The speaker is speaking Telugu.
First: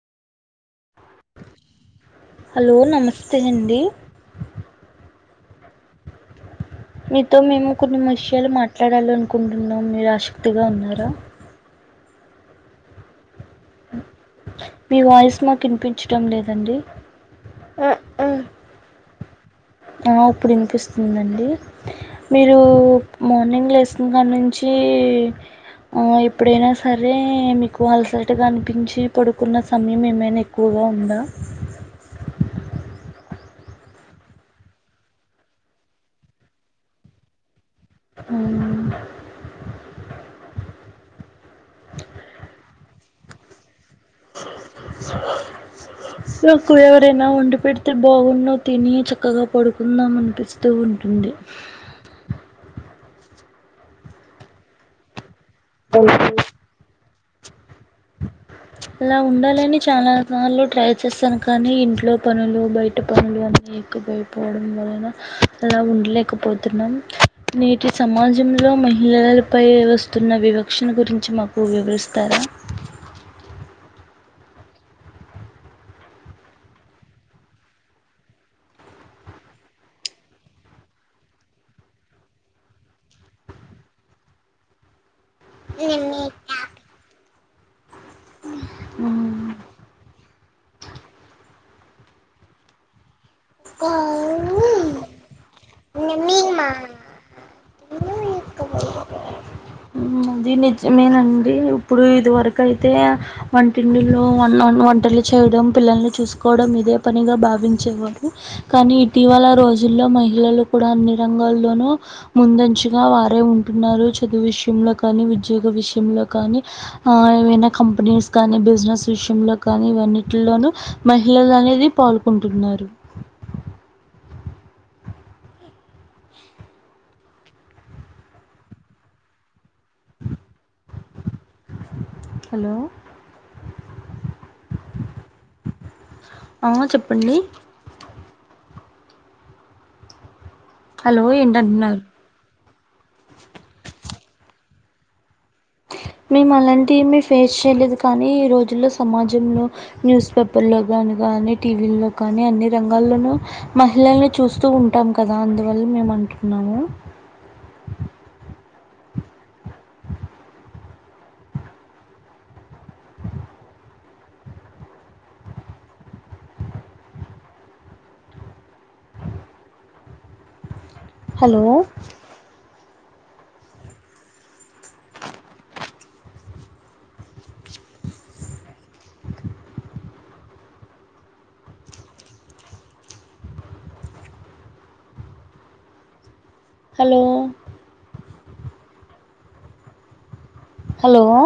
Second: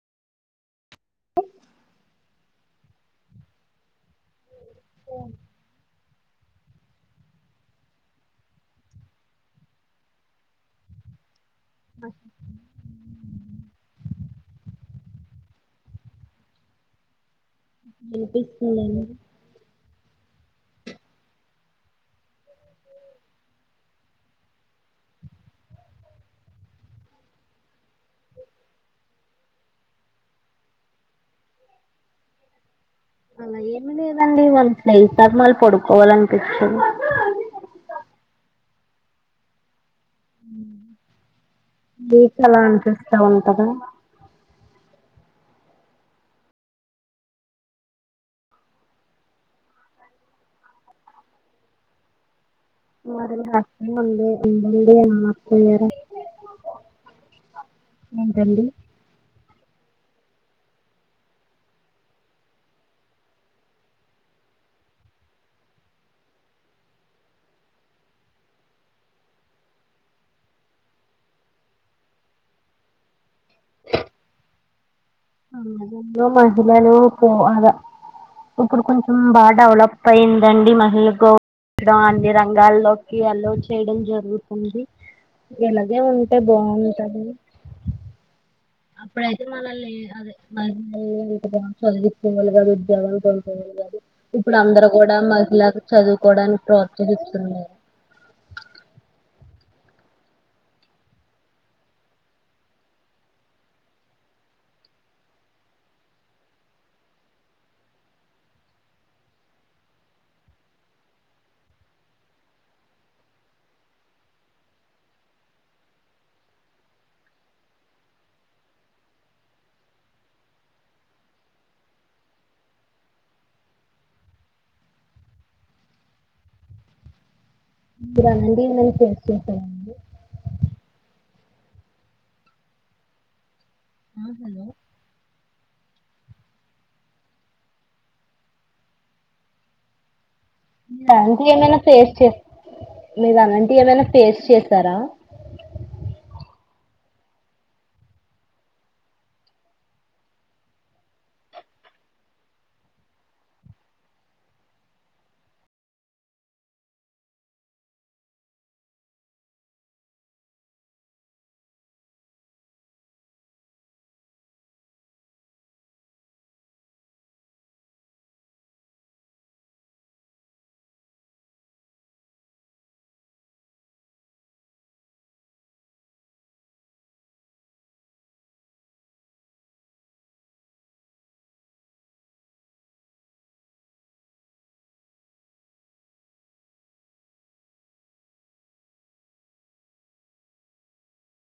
[inaudible] హలో నమస్తే అండి మీతో మేము కొన్ని విషయాలు మాట్లాడాలి అనుకుంటున్నాం మీరు ఆసక్తిగా ఉన్నారా [inaudible] మీ వాయిస్ మాకు ఇనిపించడం లేదండి వినిపిస్తోంది అండి ఆ ఇప్పుడు వినిపిస్తుందండి మీరు మార్నింగ్ లేెసిన కాడి నుంచి ఎప్పుడైనా సరే మీకు అలసటగా అనిపించి పడుకున్న సమయం ఏమైనా ఎక్కువగా ఉందా అలా ఏమి లేదండి వాన స్నేహి ధర్మాలు పడుకోవాలనిపించంది ఆ మీకు అలా అనిపిస్తా ఉంటదా నాకు ఎవరైనా వండి పెడితే బాగుండు తిని చక్కగా పడుకుందాం అనిపిస్తూ ఉంటుంది [unintelligible] [unintelligible] [inaudible] ఏంటండి ఇని చాలా రకాలల్లో ట్రై చేస్తాను కానీ ఇంట్లో పనులు బయట పనులు అన్న ఎక్కుపోయిపోవడం వలన అలా ఉండలేకపోతున్నాం నేటి సమాజంలో మహిళలపై వస్తున్న వివక్షణ గురించి మాకు వివరిస్తారా అంలో మహిళలు ఇప్పుడు కొంచెం బాగా డెవలప్ అయిందండి మహిళ గడం అన్ని రంగాల్లోకి అలో చేయడం జరుగుతుంది ఎలాగే ఉంటే బాగుంటది అప్పుడైతే మన లే అదే మ చ తంగళ వారుజ జ్యవ ఇప్పుడు అందరు కూడా మహిళ చదువుకోవడానికి ప్రోత్సహిస్తుంది అది నిజమేనండి ఇప్పుడు ఇదివరకు అయితే వంటింంటిలో వంటలు చేయడం పిల్లల్ని చూసుకోవడం ఇదే పనిగా భావించేవారు కానీ ఇటీవల రోజుల్లో మహిళలు కూడా అన్ని రంగాల్లోనూ ముందంచగా వారే ఉంటున్నారు చదువు విషయంలో కానీ ఉద్యోగ విషయంలో కానీ ఆ ఏవైనా కంపెనీస్ కానీ బిజినెస్ విషయంలో కానీ ఇవన్నింటిలోనూ మహిళలు అనేది పాల్గొంటున్నారు ఇరా న దీ మంచి చేస్తండి [unintelligible] హలో ఆ హలో ఆ చెప్పండి మీ హలో అంటి ఏమైనా ఏంటంటున్నారు ఫేస్ [unintelligible] మీరు అలాంటి ఏమైనా ఫేస్ చేసారా మేము అలాంటివెమి ఫేస్ చేయలేదు కానీ ఈ రోజుల్లో సమాజంలో న్యూస్ పేపర్లో కానీ కానీ టీవీల్లో కానీ అన్ని రంగాల్లోనూ మహిళని చూస్తూ ఉంటాం కదా అందువల్ల మేము అంటున్నాము హలో హలో హలో